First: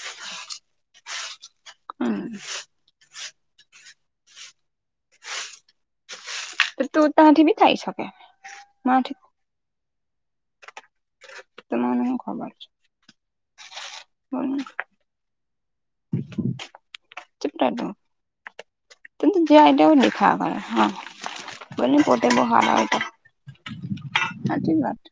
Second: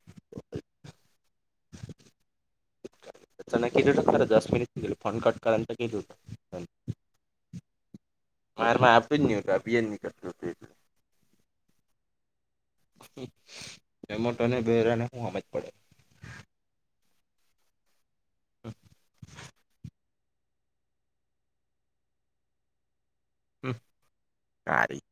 [inaudible] હમ [inaudible] કે દસ mini phone cut કર કે તો તું ત્યાંથી બી થાય શકે મારેમાં આપ જ મારાથી નું અભયન ની કરતું એટલે તમામ મનેમને ખબર છે. એમટને બેરાને હું આમ જ પડે ચપનું હા [inaudible] તુ જે આટ લેખા કર હા બ પોતે હ એટ હમ સાચી હારી વાતટે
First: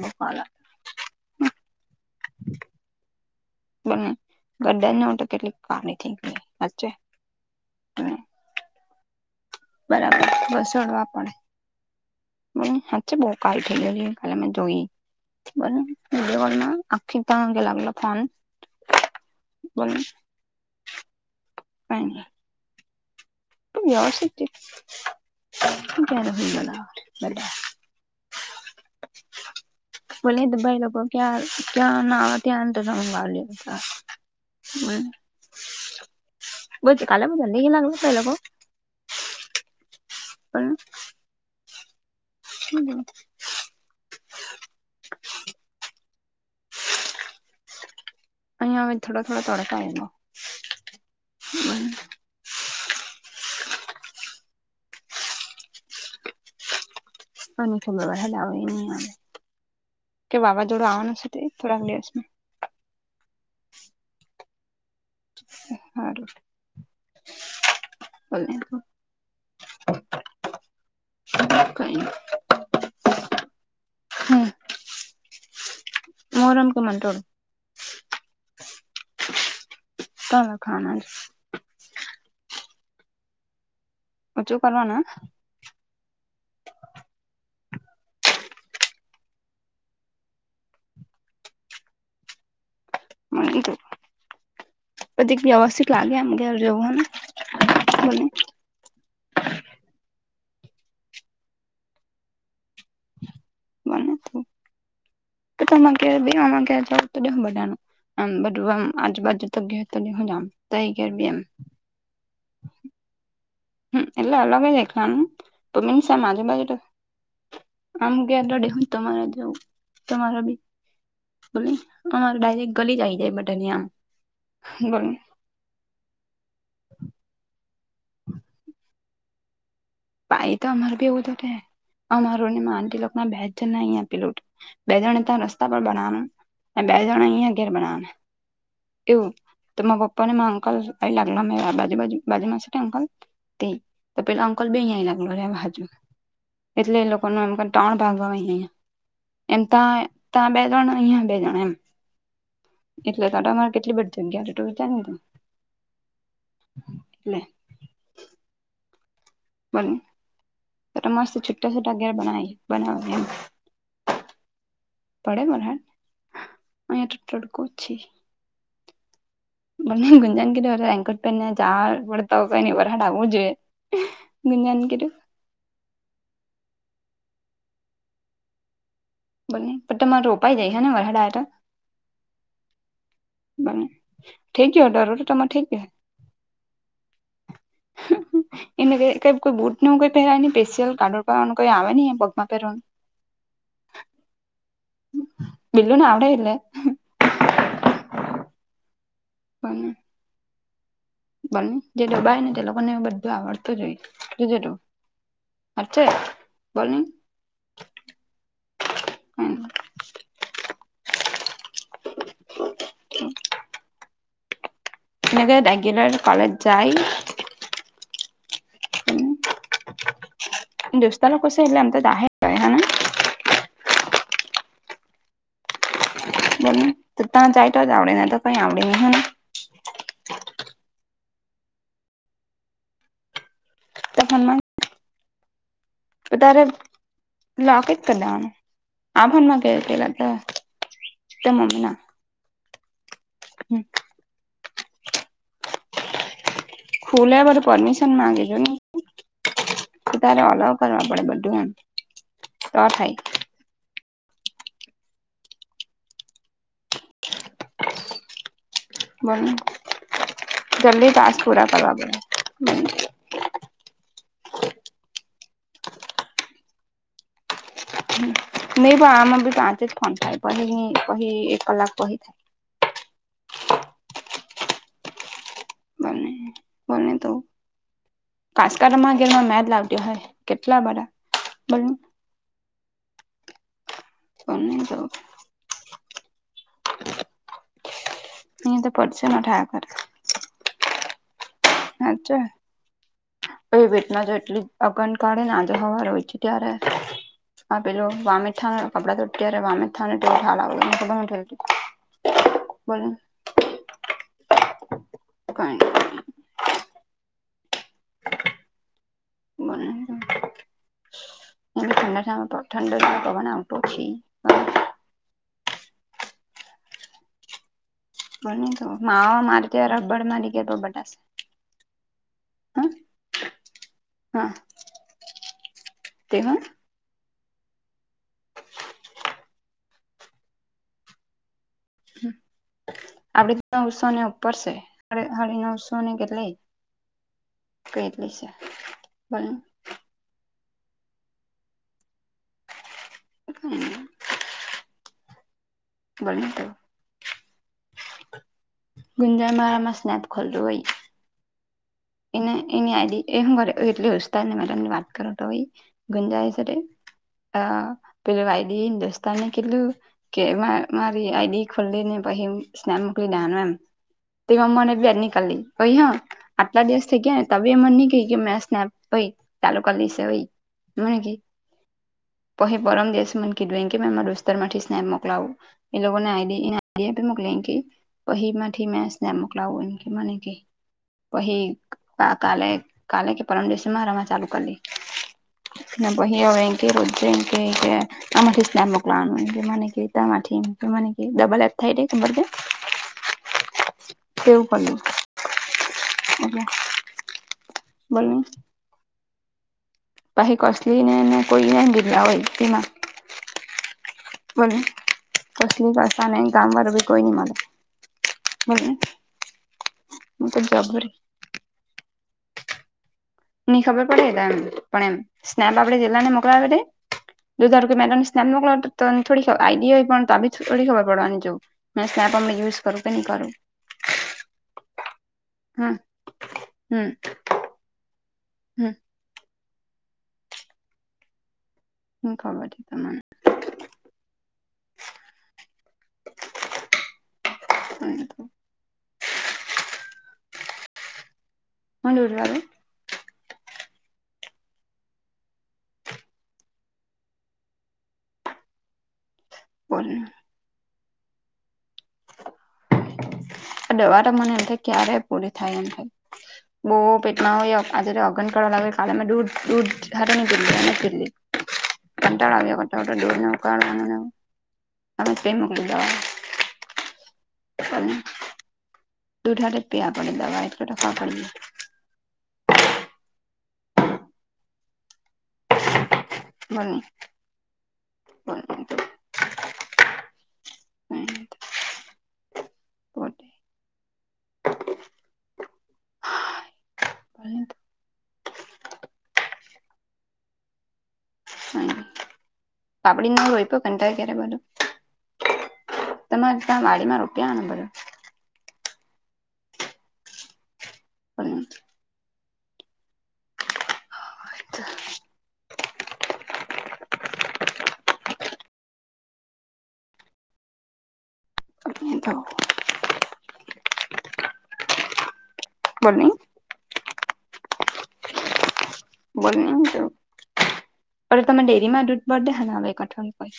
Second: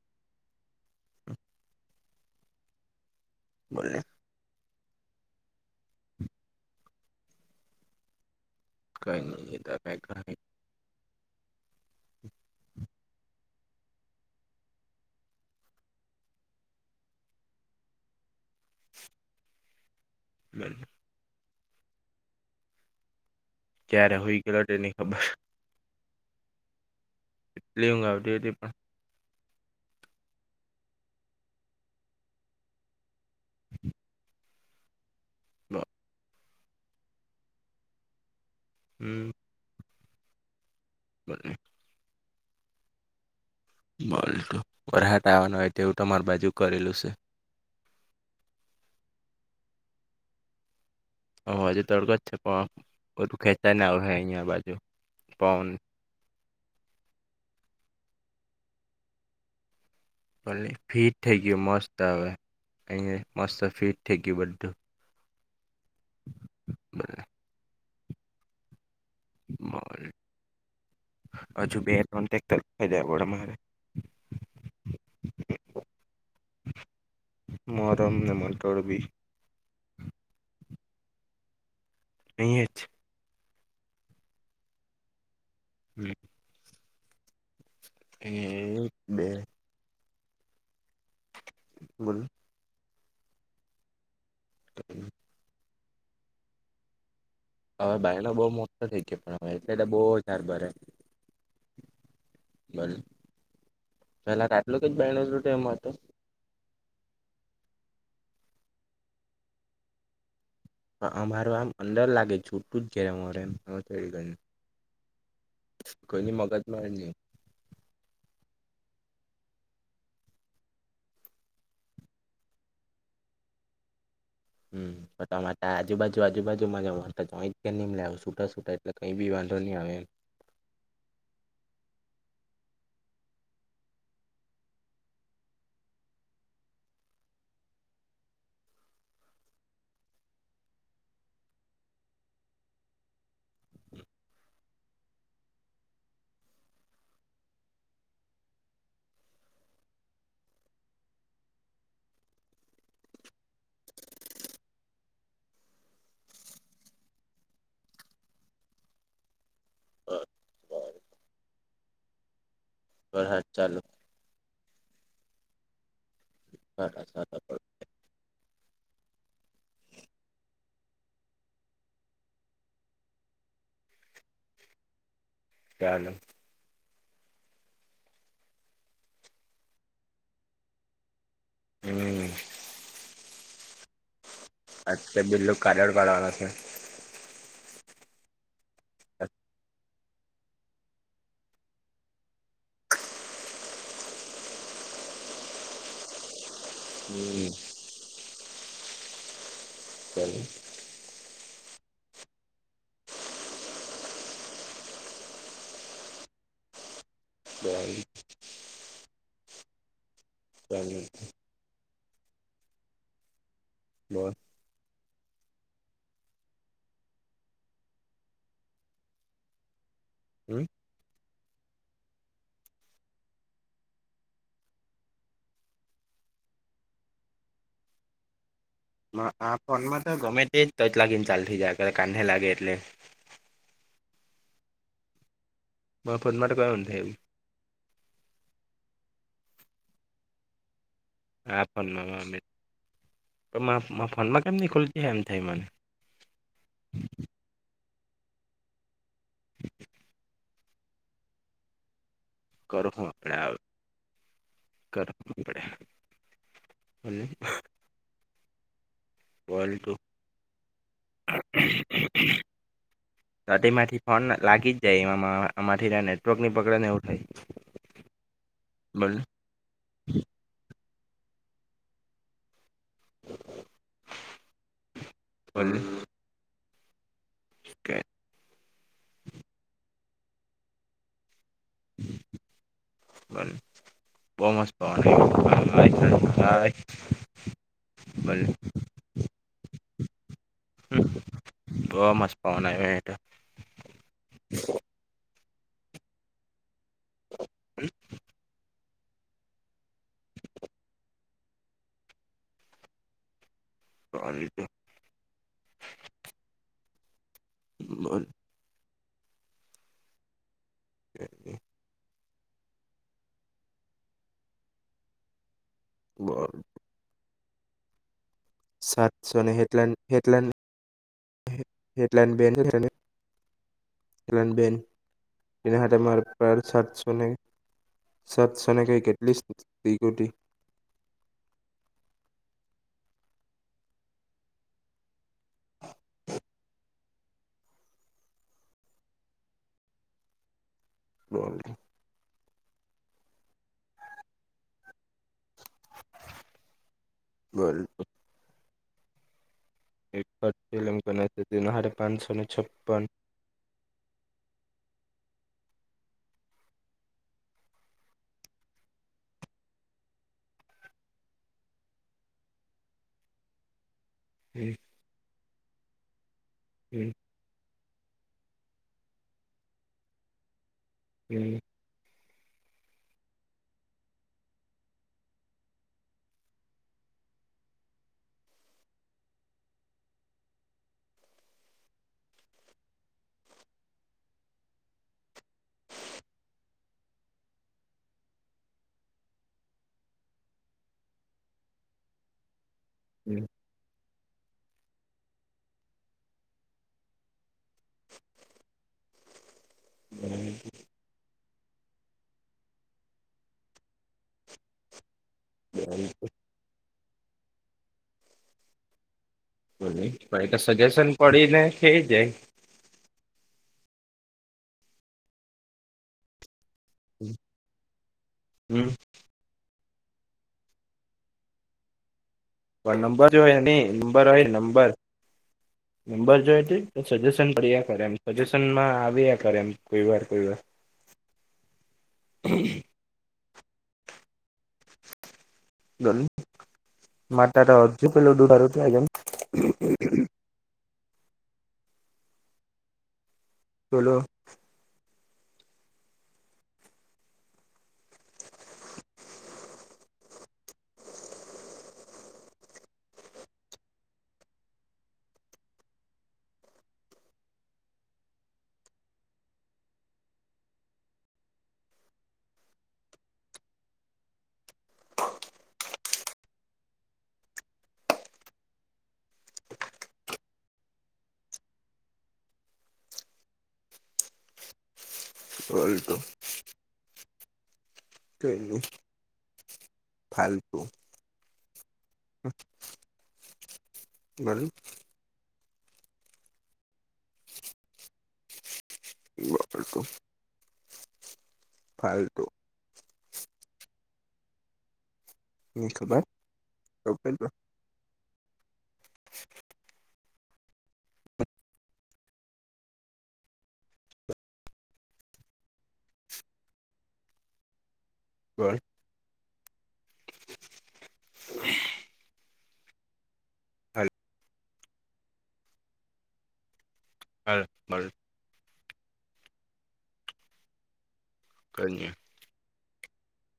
બખ બ બોલને ગડાન તો કેટલી કામી થઈ ગ વ્ચે ક [unintelligible] બરાબર બસડવા પડે હા છે, બહ કાલ ઠેકએ કાલે મે જોઈ દજ આખી ત લાગલો ફોન બ બ [unintelligible] ક [unintelligible] આવ ક્યારે હુઈ ગેલો તેની ખબર શક્યારે બ બ એટલી ઊઘવતી હતી પણ બોલી તો ભાઈ લોકો ક્યાં ક્યાં ના ત્યાં અર લાવ લ હમ. [unintelligible] [unintelligible] બતી કાલે બધંધહી લાગલ ત લોકોગ. હમ. [inaudible] બ. [unintelligible] [inaudible] બોલું વરાહટ આવવાનું હોય તેવું તમાર બાજુ કરેલું છે. અહીયા થોડા થોડા તડકામ. હ હજુ તડકો જ છે પણ બધું ખેંચાય ના આવ હ અહિયાયા બાજુ પણન. અને છોલે બે હા દાવ એ ન આવે. કે પ વાવાઝોડું આવવાનું ફીટ છે થઈ તે ગયું થોડાક મસ્ત દિવસમાં આવે અહી મસ્ત ફિટ થઈ ગયું બધું. સારું બ. બોલને બ હજુ કઈ નઈ બેક. અજ ગળ મારે. મોરમ ક મન્ટોળ. મહરમને મટોળવી. તલા ખાના જ. પેચ. ઓછું કરવાના. હમ. એક બે. બોલો. મી પછી વ્યવસ્થિત લાગે આમ ઘ જવું હને. હવે ભાઈ ના બહુ મો. થઈ પણ હવે એટલે તો બહ સારબરે બલ. [unintelligible] તો પેલા આટલું જ બાયણો છૂટે એમ ડ હતો હું બટાનુંમ બ આજ બાજુ ત ગયો તો દ હું જામ. અમાર આમ અંદર લાગે છૂટું જ જ અમારે એમ. હમ એટલે અલગ જ ખનું મિન કોઈની સાજુ બાજુટ. મગજમાં જ નહીં આમ ગલાડે હું તમારા જાઉં તમારા બી બો અમા ડાયરેક્ટ ગલી જ આવી જાય બટાની આમ. હમ બોલ તો તમામાં. તા આજબાજુ આજુબાજુ મ વાંધતા જોઈ જ નહીને લાવ્યો સુટાૂટ એટલે કંઈ બી વાંધો નહી આવે એમ. ભાઈ તો અમાર ભી એવું તો અમારો ને આ લોકો ના બેજ જ નહી આપેલું. બે જણા રસ્તા પર બવા બે જણા ઘર બવા. એવું તો પપ્પા ને અંકલ આઈ લાગલા મે બાજુ બાજુ બાજુ મા સાથે અંકલ. તે તો પેલા અંકલ બે લાગ હજુ. એટલે એ લોકો ન એમ ત્રણ ભાગવાયહીયા. એમ ત ત બે જણા અહયા બે જણ એમ. એટલે તોરે કેટલી બધી જગ્યા તું વિચાર તો એટલે. બને. [inaudible] ત મસ્ત છૂટા છુટા અ ઘેર બનાવી બનાવ. વરહાદ ચાલુ પડે બરા હ અંયા તો તડકો છ. પણ ગુંંજાનગીરી વેકટભે ને જાાડ પડતા હોય ની વરરાડ આવું જોઈએ. ગજાન ગટ. [unintelligible] ચાલો. બને પણ તમારે રોપાઈ જાય છે ને વરડા હમ. બને થઈ ગયો દ રોટટામાં થઈ ગયો. બના ત [inaudible] એમને કોઈ બુટ ન કઈ પહેરાય નને સ્લ કાર્ડઈ આવે ન પગમાં પહેરવાનું. [inaudible] બલુન અવડલેે હમ બ હમ જે દબાય ને તે લોકો ને બધું આવડતું જ હોયજ અછે હે બની હમ ચ બસ એગ રેગલર કોલેજ જાય. હમ દોસ્તા લોકો કસે એટલેમ તો હને ત ત તો જાય તો જ આવડે તો કઈ આવડે હ ને આ પણમાં તો ગમે તે તો લાગીને ચાલ થઈ જાય કાને લાગે એટલે તોમાં [unintelligible] મા ફોદ માટે ગયો થ એમ લકે કદનું આભણમાં કે કેલા તો તે હા મમ્મી ના ફોનમાં ફોનમાં કેમ ન ખુલતી એમ થાય મને ખુલે બર પરમિશન માંગે છેો ને કે તારે અલાવ કરવા પડે બધું એમ કર તો હો થાય આપણે કર હ [unintelligible] બોલો તું જલ્દી તાસ પૂરા કર બોલ તો તેમાંથી ફોન લાગી જ જાય એ આમાંથી નેટવર્કની પગડને એવું થાય. હ મે બા બોલ આમાં બી પાંચે જ ફોન થાય કહી કહી એક કલાક કહી થાય. [unintelligible] બોલને તો કે કાસ્કારમાં ઘેરમાં મેદ લાવ્યો હોય. કેટલા બધા બો બંધ બહ મસ્ બોલને તો પવન આ થયા કરે બવ મસ્ત હાચુ પવન આવીયે અપ અગં કાળે ના આદો હવા હોય છે ત્યારે આપેલું વામીટ થવાની [unintelligible] બલને [unintelligible] કઈ નય મન મને શીખબર [unintelligible] એ ઠડા ઠંડા પગના ઉઠું છે. બોલ બને તો માવા મારે સાતસોલાેલા ત્યાં રબડ મારી ગયા તો બટાશે બેન હ ખલન હા બન ના હાથે માર તે હ પ્રાર છાશને સાતસોનેખ કેટલીગુટી આપડી તો નવસોને ઉપર છે હળ નવસોને કેટ લ કેટલી છે બ [unintelligible] [unintelligible] બોલ ગુંંજાઈ મારા મસ એક ફિલ્મ બનાય દીધી પાંચ એ એની આ એ શું કરે એટને મેડની વાત કરો તો ગંજાય છે. અ પેલું વાયડી હિન્દુસ્તાનને કેટલું કે મારી આઈડી ખોલ્લી ને પછી સ્નેપ મોકલી દેવાનું એમ તે મા મનેવી એની કાલી કહી આટલા દિવસ થઈ ગયા ને ત એમને નહી ક કે મે સ્નેપ ચાલુ કરી મે કીધું પહિ પરમ દિવસે મને કીધું એ કે મે દોસ્તાર માંથી સ્નેપ મોકલાવું. એ લોકોને આઈડી આઈડિયા મોકલી કે વહીથી મે સ્નેપ મોકલા મને કે પહી કાલે કાલે કે પરમ દિવસએ મારામાં ચાલુ કર દે. ના ભહૈયા વંકી હજ્જૈ કે છે. આથી સ્નેપ મોકલાવાનું કે તથી ડબલ એ થાય. એવું [unintelligible] [unintelligible] બોલો પહિ કોસલી નેને કોઈ બિરલા હોય તેમાં બલો કસલી કસા નહી કામ વાળું ભી કોઈ ન મારે બો પણ એ તો સજેશન પડીને થઈ જાય. ની ખબર પડે ત એમ પણ એમ સ્નેપ આપડે જેટલાને મોકલાવીતી દુધ હમ [unintelligible] થોડીક આઈડિયા હોય પણ તો બી થોડી ખબર પડવાની જો કરું કે ની નંબર જો કરું હોય ન નંબર હોય નંબર હમ નબર જો તો હમ સજેશન કર્યા કરે એમ હમ સજેશનમાં આવીયા કર્યારે એમ કોઈ વાર કોઈ વાર હમ ખબર છે તમામને [unintelligible] મજૂર આવે બોલો બોલ ને આ દવા તો મને એમથી ક્યારે પૂરી થાય એમ થાય બો પેટમાં હોય આજ અગન કાવા લાગ કાળામાં દૂધ દૂધ કંટાળો આવિયો હતો દૂધને મૂકવાનો [inaudible] [inaudible] બોલ કઈ નય ફાલતુ. [inaudible] પડી બોલ [unintelligible] [inaudible] [unintelligible] ફાલતુ પાપડી ના રોપ્યો ક ક્યારે બોલું ની ખબર તમારે ત્યા વાડીમાં રોપ્યાને [inaudible] હમ. [unintelligible] [unintelligible] હ એ થ હા બો નહી હ બરું બોલ પ તમે ડેરીમાં દૂધ પડ દ હ અવે એકઠવા કોઈ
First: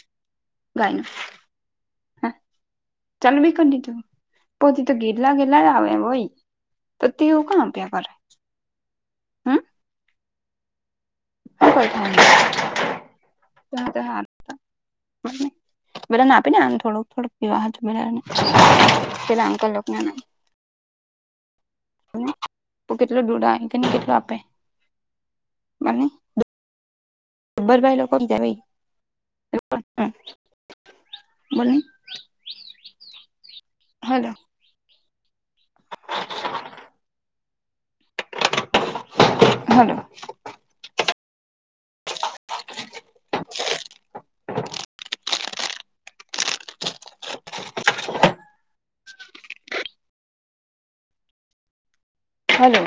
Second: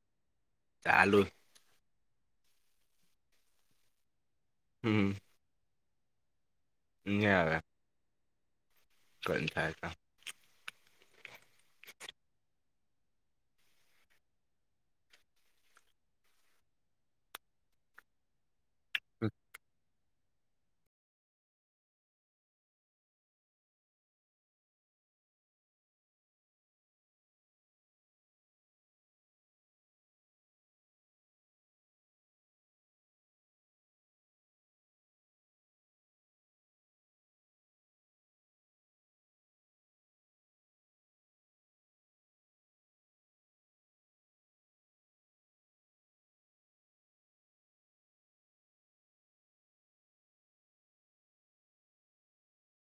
ગાયનું ચાલુ હ ચાલુ બી કરી દીધું પોતે તો હમ ગેરલા ગેરલા જ આવે એ હોય તો તેવ કણ આપ્યા કરે કઈ થાય ના હુકોતા બધા આપીને આયો થોડુક થોડુક વિવાહ હતું મેને પેલા અંકલ લોકોને તો કેટલો દૂધ કે કેટલો આપે મને બબ્બર ભાઈ લોકો જ ભય બોલને હલો અ હલો હલો